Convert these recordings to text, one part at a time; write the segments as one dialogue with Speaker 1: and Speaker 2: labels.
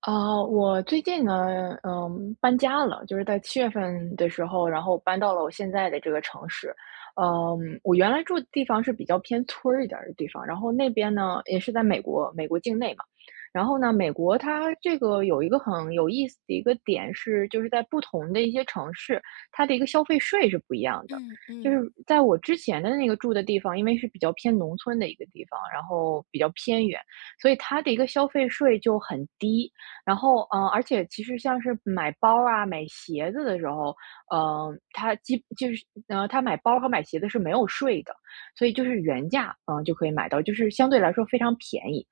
Speaker 1: 啊，我最近呢，搬家了，就是在7月份的时候，然后搬到了我现在的这个城市。嗯，我原来住的地方是比较偏村儿一点儿的地方，然后那边呢也是在美国，美国境内嘛。然后呢，美国它这个有一个很有意思的一个点是，就是在不同的一些城市，它的一个消费税是不一样的。
Speaker 2: 嗯
Speaker 1: 就是
Speaker 2: 嗯，
Speaker 1: 在我之前的那个住的地方，因为是比较偏农村的一个地方，然后比较偏远，所以它的一个消费税就很低。然后，而且其实像是买包啊、买鞋子的时候，嗯，它基就是呃，它买包和买鞋子是没有税的，所以就是原价，就可以买到，就是相对来说非常便宜。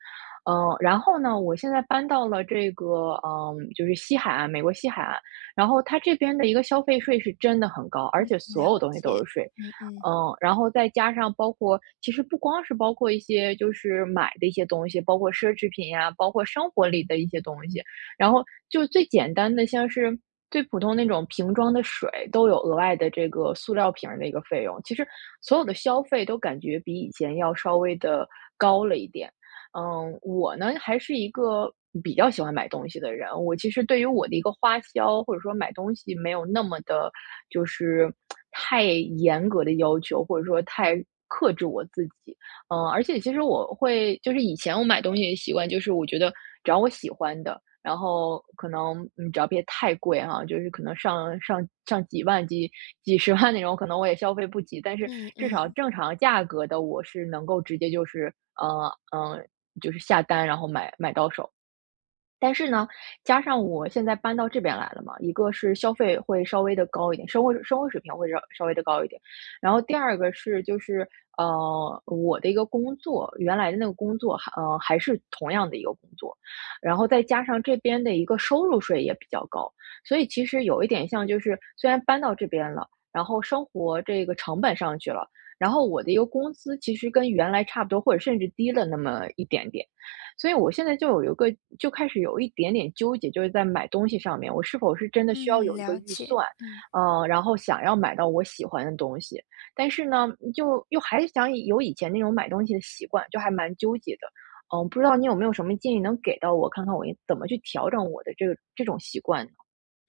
Speaker 1: 然后呢，我现在搬到了这个，就是西海岸，美国西海岸，然后它这边的一个消费税是真的很高，而
Speaker 2: 嗯，
Speaker 1: 且所
Speaker 2: 了
Speaker 1: 有东西都有
Speaker 2: 解，
Speaker 1: 税。
Speaker 2: 嗯嗯，
Speaker 1: 嗯，然后再加上包括，其实不光是包括一些就是买的一些东西，包括奢侈品呀、包括生活里的一些东西，然后就是最简单的，像是最普通那种瓶装的水，都有额外的这个塑料瓶儿的一个费用。其实所有的消费都感觉比以前要稍微的高了一点。嗯，我呢还是一个比较喜欢买东西的人，我其实对于我的一个花销或者说买东西没有那么的，就是太严格的要求，或者说太克制我自己。嗯，而且其实我会就是以前我买东西的习惯，就是我觉得只要我喜欢的，然后可能只要别太贵哈、就是可能上几万、几十万那种，可能我也消费不起。但是
Speaker 2: 嗯
Speaker 1: 至少
Speaker 2: 嗯，
Speaker 1: 正常价格的，我是能够直接就是呃嗯、呃就是下单，然后买到手。但是呢，加上我现在搬到这边来了嘛，一个是消费会稍微的高一点，生活水平会稍稍微的高一点。然后第二个是就是，我的一个工作，原来的那个工作还是同样的一个工作，然后再加上这边的一个收入税也比较高，所以其实有一点像就是，虽然搬到这边了，然后生活这个成本上去了，然后我的一个工资其实跟原来差不多，或者甚至低了那么一点点。所以我现在就有一个就开始有一点点纠结，就是在买东西上面，我是否是真的需要
Speaker 2: 嗯，
Speaker 1: 有一个
Speaker 2: 了
Speaker 1: 预
Speaker 2: 解，
Speaker 1: 算，
Speaker 2: 嗯。
Speaker 1: 嗯，然后想要买到我喜欢的东西，但是呢，就又还是想有以前那种买东西的习惯，就还蛮纠结的。嗯，不知道你有没有什么建议能给到我，看看我应怎么去调整我的这个这种习惯呢？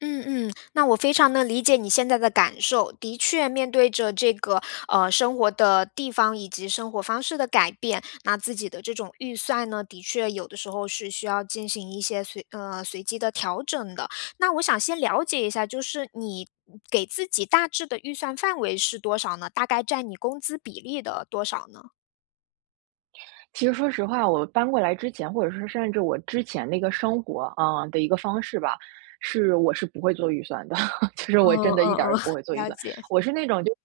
Speaker 2: 嗯嗯，那我非常能理解你现在的感受。的确，面对着这个生活的地方以及生活方式的改变，那自己的这种预算呢，的确有的时候是需要进行一些随机的调整的。那我想先了解一下，就是你给自己大致的预算范围是多少呢？大概占你工资比例的多少呢？
Speaker 1: 其实说实话，我搬过来之前，或者说甚至我之前那个生活的一个方式吧，是我是不会做预算的，就是我
Speaker 2: 嗯
Speaker 1: 真的一点儿
Speaker 2: 嗯
Speaker 1: 也
Speaker 2: 嗯，
Speaker 1: 不会做预
Speaker 2: 了
Speaker 1: 算。
Speaker 2: 解。
Speaker 1: 我是那种就是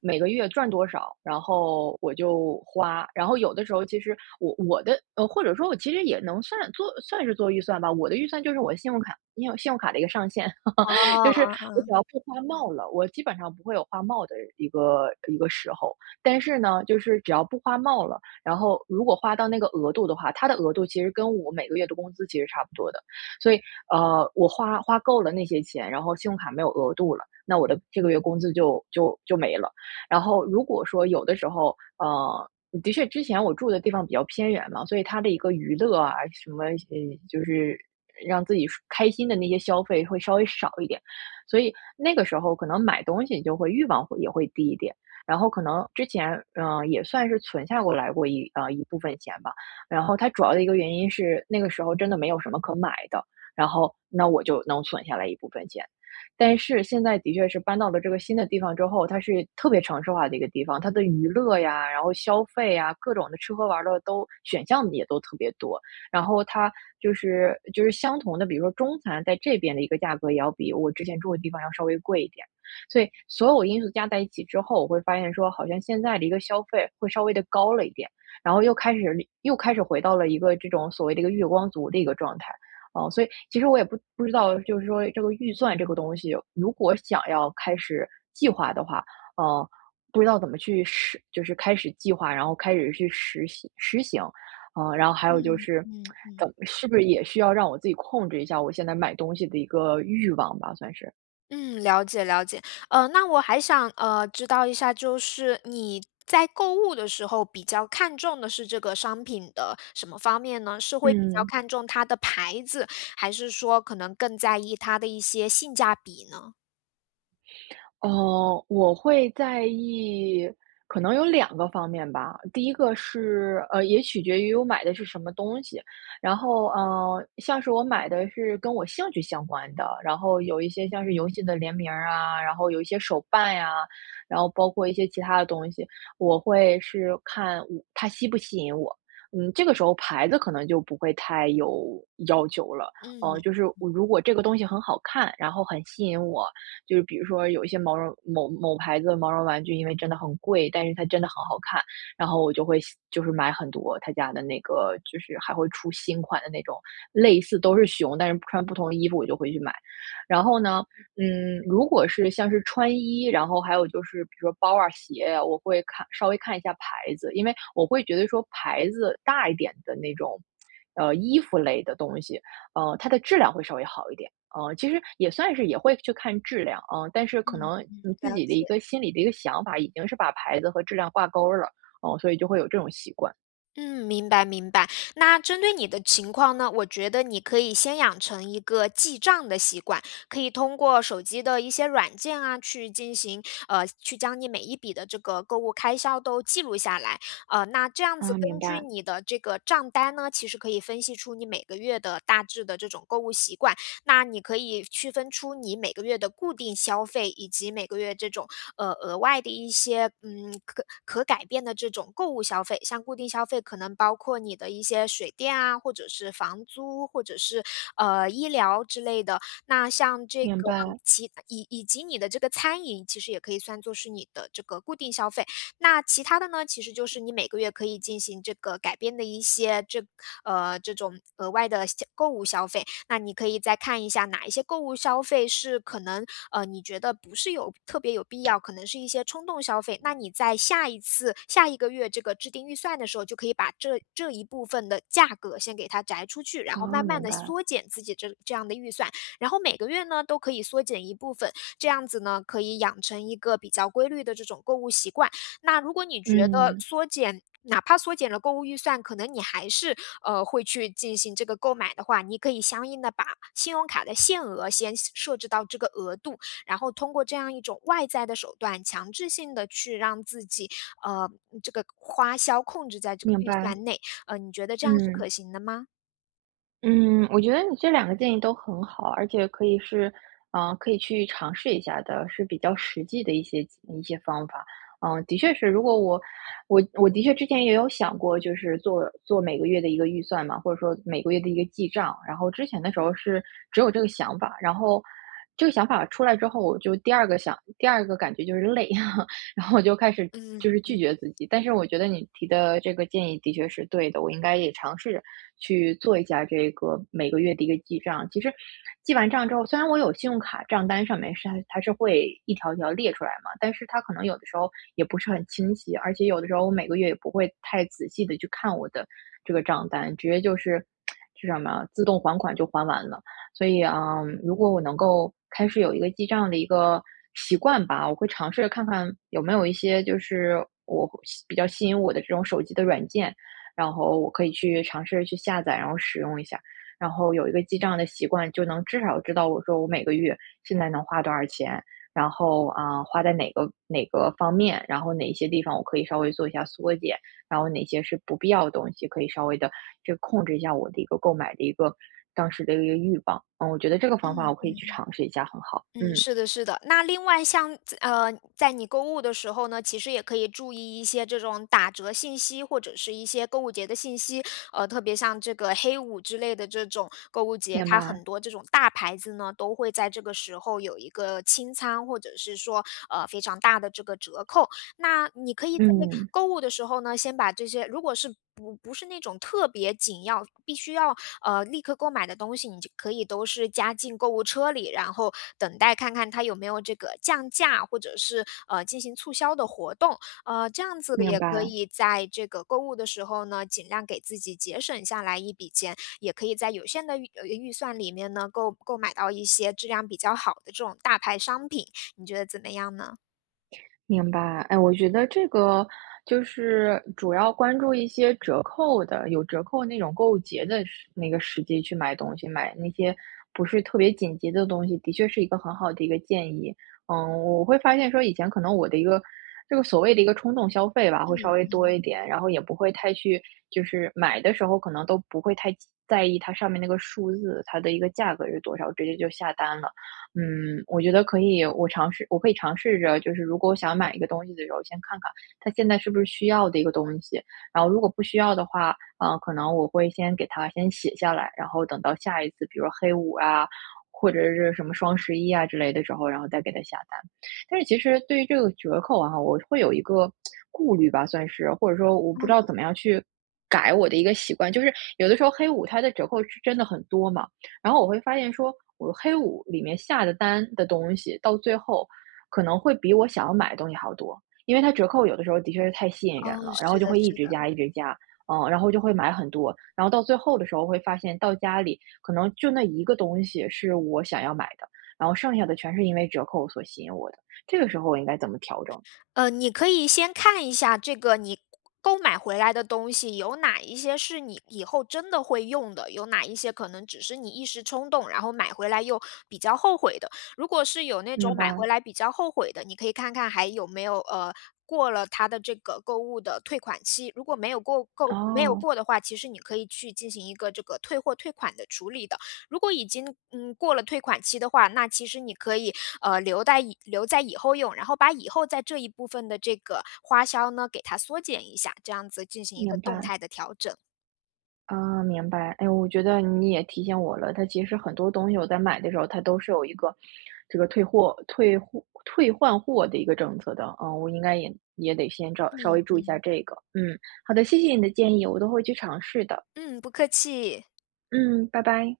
Speaker 1: 每个月赚多少，然后我就花，然后有的时候其实我或者说我其实也能算做算是做预算吧，我的预算就是我信用卡，因为信用卡的一个上限，
Speaker 2: 哦，
Speaker 1: 就是
Speaker 2: 哦
Speaker 1: 我
Speaker 2: 哦，
Speaker 1: 只要不花冒了，我基本上不会有花冒的一个时候。但是呢，就是只要不花冒了，然后如果花到那个额度的话，它的额度其实跟我每个月的工资其实差不多的。所以，我花够了那些钱，然后信用卡没有额度了，那我的这个月工资就没了。然后如果说有的时候，的确之前我住的地方比较偏远嘛，所以它的一个娱乐啊，什么，就是让自己舒开心的那些消费会稍微少一点。所以那个时候可能买东西就会欲望会也会低一点。然后可能之前，也算是存下过一部分钱吧。然后它主要的一个原因是那个时候真的没有什么可买的，然后那我就能存下来一部分钱。但是现在的确是搬到了这个新的地方之后，它是特别城市化的一个地方，它的娱乐呀，然后消费呀，各种的吃喝玩乐都选项也都特别多。然后它就是相同的，比如说中餐在这边的一个价格也要比我之前住的地方要稍微贵一点。所以所有因素加在一起之后，我会发现说，好像现在的一个消费会稍微的高了一点，然后又开始回到了一个这种所谓的一个月光族的一个状态。哦，所以其实我也不知道，就是说这个预算这个东西，如果想要开始计划的话，呃，不知道怎么去实就是开始计划，然后开始去实行，嗯，然后还有就
Speaker 2: 嗯嗯
Speaker 1: 是，
Speaker 2: 嗯
Speaker 1: 怎
Speaker 2: 嗯，
Speaker 1: 么是不是也需要让我自己控制一下我现在买东西的一个欲望吧，算是。
Speaker 2: 嗯，了解了解。那我还想知道一下，就是你在购物的时候比较看重的是这个商品的什么方面呢？是会比较
Speaker 1: 嗯。
Speaker 2: 看重它的牌子，还是说可能更在意它的一些性价比呢？
Speaker 1: 我会在意，可能有两个方面吧。第一个是，也取决于我买的是什么东西。然后，像是我买的是跟我兴趣相关的，然后有一些像是游戏的联名儿啊，然后有一些手办呀、然后包括一些其他的东西，我会是看我它吸不吸引我。嗯，这个时候牌子可能就不会太有要求了。
Speaker 2: 嗯，
Speaker 1: 就是我如果这个东西很好看，然后很吸引我，就是比如说有一些毛绒某某牌子的毛绒玩具，因为真的很贵，但是它真的很好看，然后我就会就是买很多他家的那个，就是还会出新款的那种，类似都是熊，但是穿不同的衣服，我就会去买。然后呢，嗯，如果是像是穿衣，然后还有就是比如说包啊、鞋啊，我会看稍微看一下牌子，因为我会觉得说牌子大一点的那种，衣服类的东西，它的质量会稍微好一点。其实也算是也会去看质量啊，但是可能你自
Speaker 2: 了
Speaker 1: 己的一
Speaker 2: 解。
Speaker 1: 个心里的一个想法，已经是把牌子和质量挂钩儿了，哦，所以就会有这种习惯。
Speaker 2: 嗯，明白明白。那针对你的情况呢，我觉得你可以先养成一个记账的习惯，可以通过手机的一些软件啊，去进行去将你每一笔的这个购物开销都记录下来。呃，那这样子
Speaker 1: 啊，明
Speaker 2: 根据
Speaker 1: 白，
Speaker 2: 你的这个账单呢，其实可以分析出你每个月的大致的这种购物习惯，那你可以区分出你每个月的固定消费，以及每个月这种额外的一些可改变的这种购物消费。像固定消费可能包括你的一些水电啊，或者是房租，或者是医疗之类的。那像这
Speaker 1: 明
Speaker 2: 个
Speaker 1: 白。
Speaker 2: 以及你的这个餐饮，其实也可以算作是你的这个固定消费。那其他的呢，其实就是你每个月可以进行这个改变的一些这种额外的购物消费。那你可以再看一下哪一些购物消费是可能，呃，你觉得不是有特别有必要，可能是一些冲动消费。那你在下一个月这个制定预算的时候，就可以把这一部分的价格先给它摘出去，然后
Speaker 1: 哦，
Speaker 2: 慢慢
Speaker 1: 明
Speaker 2: 的
Speaker 1: 白。
Speaker 2: 缩减自己这样的预算，然后每个月呢都可以缩减一部分，这样子呢可以养成一个比较规律的这种购物习惯。那如果你觉得
Speaker 1: 嗯，
Speaker 2: 缩减哪怕缩减了购物预算，可能你还是，呃，会去进行这个购买的话，你可以相应的把信用卡的限额先设置到这个额度，然后通过这样一种外在的手段，强制性的去让自己，呃，这个花销控制在这个
Speaker 1: 明
Speaker 2: 预
Speaker 1: 白。
Speaker 2: 算内。呃，你觉得这样是
Speaker 1: 嗯。
Speaker 2: 可行的吗？
Speaker 1: 嗯，我觉得你这两个建议都很好，而且可以是，可以去尝试一下的，是比较实际的一些方法。的确是，如果我的确之前也有想过，就是做每个月的一个预算嘛，或者说每个月的一个记账。然后之前的时候是只有这个想法，然后这个想法出来之后，我就第二个想第二个感觉就是累，然后我就开始就
Speaker 2: 嗯。
Speaker 1: 是拒绝自己。但是我觉得你提的这个建议的确是对的，我应该也尝试着去做一下这个每个月的一个记账。其实记完账之后，虽然我有信用卡账单上面是它是会一条条列出来嘛，但是它可能有的时候也不是很清晰，而且有的时候我每个月也不会太仔细的去看我的这个账单，直接就是。是什么啊？自动还款就还完了。所以，嗯，如果我能够开始有一个记账的一个习惯吧，我会尝试着看看有没有一些就是我会吸比较吸引我的这种手机的软件，然后我可以去尝试着去下载，然后使用一下，然后有一个记账的习惯，就能至少知道我说我每个月现在能花多少钱，然后啊，花在哪个方面，然后哪一些地方我可以稍微做一下缩减。然后哪些是不必要的东西，可以稍微的这个控制一下我的一个购买的一个当时的一个欲望。嗯，我觉得这个方法我可
Speaker 2: 嗯。
Speaker 1: 以去尝试一下，很好。
Speaker 2: 嗯，
Speaker 1: 嗯，
Speaker 2: 是的，是的。那另外像，在你购物的时候呢，其实也可以注意一些这种打折信息，或者是一些购物节的信息。呃，特别像这个黑五之类的这种购物节，
Speaker 1: 明
Speaker 2: 它
Speaker 1: 白，
Speaker 2: 很多这种大牌子呢，都会在这个时候有一个清仓，或者是说非常大的这个折扣。那你可以在
Speaker 1: 嗯，
Speaker 2: 购物的时候呢，先把这些，如果是不是那种特别紧要，必须要立刻购买的东西，你就可以都是加进购物车里，然后等待看看它有没有这个降价，或者是进行促销的活动。呃，这样子的
Speaker 1: 明
Speaker 2: 也可
Speaker 1: 白。
Speaker 2: 以在这个购物的时候呢，尽量给自己节省下来一笔钱，也可以在有限的预算里面呢，购买到一些质量比较好的这种大牌商品。你觉得怎么样呢？
Speaker 1: 明白，哎，我觉得这个就是主要关注一些折扣的，有折扣那种购物节的那个时机去买东西，买那些不是特别紧急的东西，的确是一个很好的一个建议。嗯，我会发现说以前可能我的一个这个所谓的一个冲动消费吧，会稍
Speaker 2: 嗯
Speaker 1: 微多
Speaker 2: 嗯，
Speaker 1: 一点，然后也不会太去买的时候可能都不会太在意它上面那个数字，它的一个价格是多少，直接就下单了。嗯，我觉得可以，我可以尝试着，就是如果我想买一个东西的时候，先看看它现在是不是需要的一个东西，然后如果不需要的话，可能我会先给它先写下来，然后等到下一次，比如说黑五啊，或者是什么双十一啊之类的时候，然后再给它下单。但是其实对于这个折扣啊，我会有一个顾虑吧，算是，或者说我不知道怎
Speaker 2: 嗯，
Speaker 1: 么样去改我的一个习惯，就是有的时候黑五它的折扣是真的很多嘛。然后我会发现说，我黑五里面下的单的东西，到最后可能会比我想要买的东西还要多，因为它折扣有的时候的确是太吸引人
Speaker 2: 哦，
Speaker 1: 了，然后
Speaker 2: 是
Speaker 1: 就
Speaker 2: 的，
Speaker 1: 会一
Speaker 2: 是
Speaker 1: 直加，
Speaker 2: 的。
Speaker 1: 一直加，嗯，然后就会买很多，然后到最后的时候会发现，到家里可能就那一个东西是我想要买的，然后剩下的全是因为折扣所吸引我的，这个时候我应该怎么调整？
Speaker 2: 呃，你可以先看一下这个你购买回来的东西有哪一些是你以后真的会用的，有哪一些可能只是你一时冲动，然后买回来又比较后悔的。如果是有那
Speaker 1: 明
Speaker 2: 种买
Speaker 1: 白，
Speaker 2: 回来比较后悔的，你可以看看还有没有呃。过了它的这个购物的退款期，如果没有
Speaker 1: 哦，
Speaker 2: 过的话，其实你可以去进行一个这个退货退款的处理的。如果已经过了退款期的话，那其实你可以留在以后用，然后把以后在这一部分的这个花销呢给它缩减一下，这样子进行一个
Speaker 1: 明
Speaker 2: 动
Speaker 1: 白。
Speaker 2: 态的调整。
Speaker 1: 啊，明白。哎，我觉得你也提醒我了，它其实很多东西我在买的时候，它都是有一个这个退换货的一个政策的。嗯，我应该也得先找稍微注意一下这个。嗯，好的，谢谢你的建议，我都会去尝试的。
Speaker 2: 嗯，不客气。
Speaker 1: 嗯，拜拜。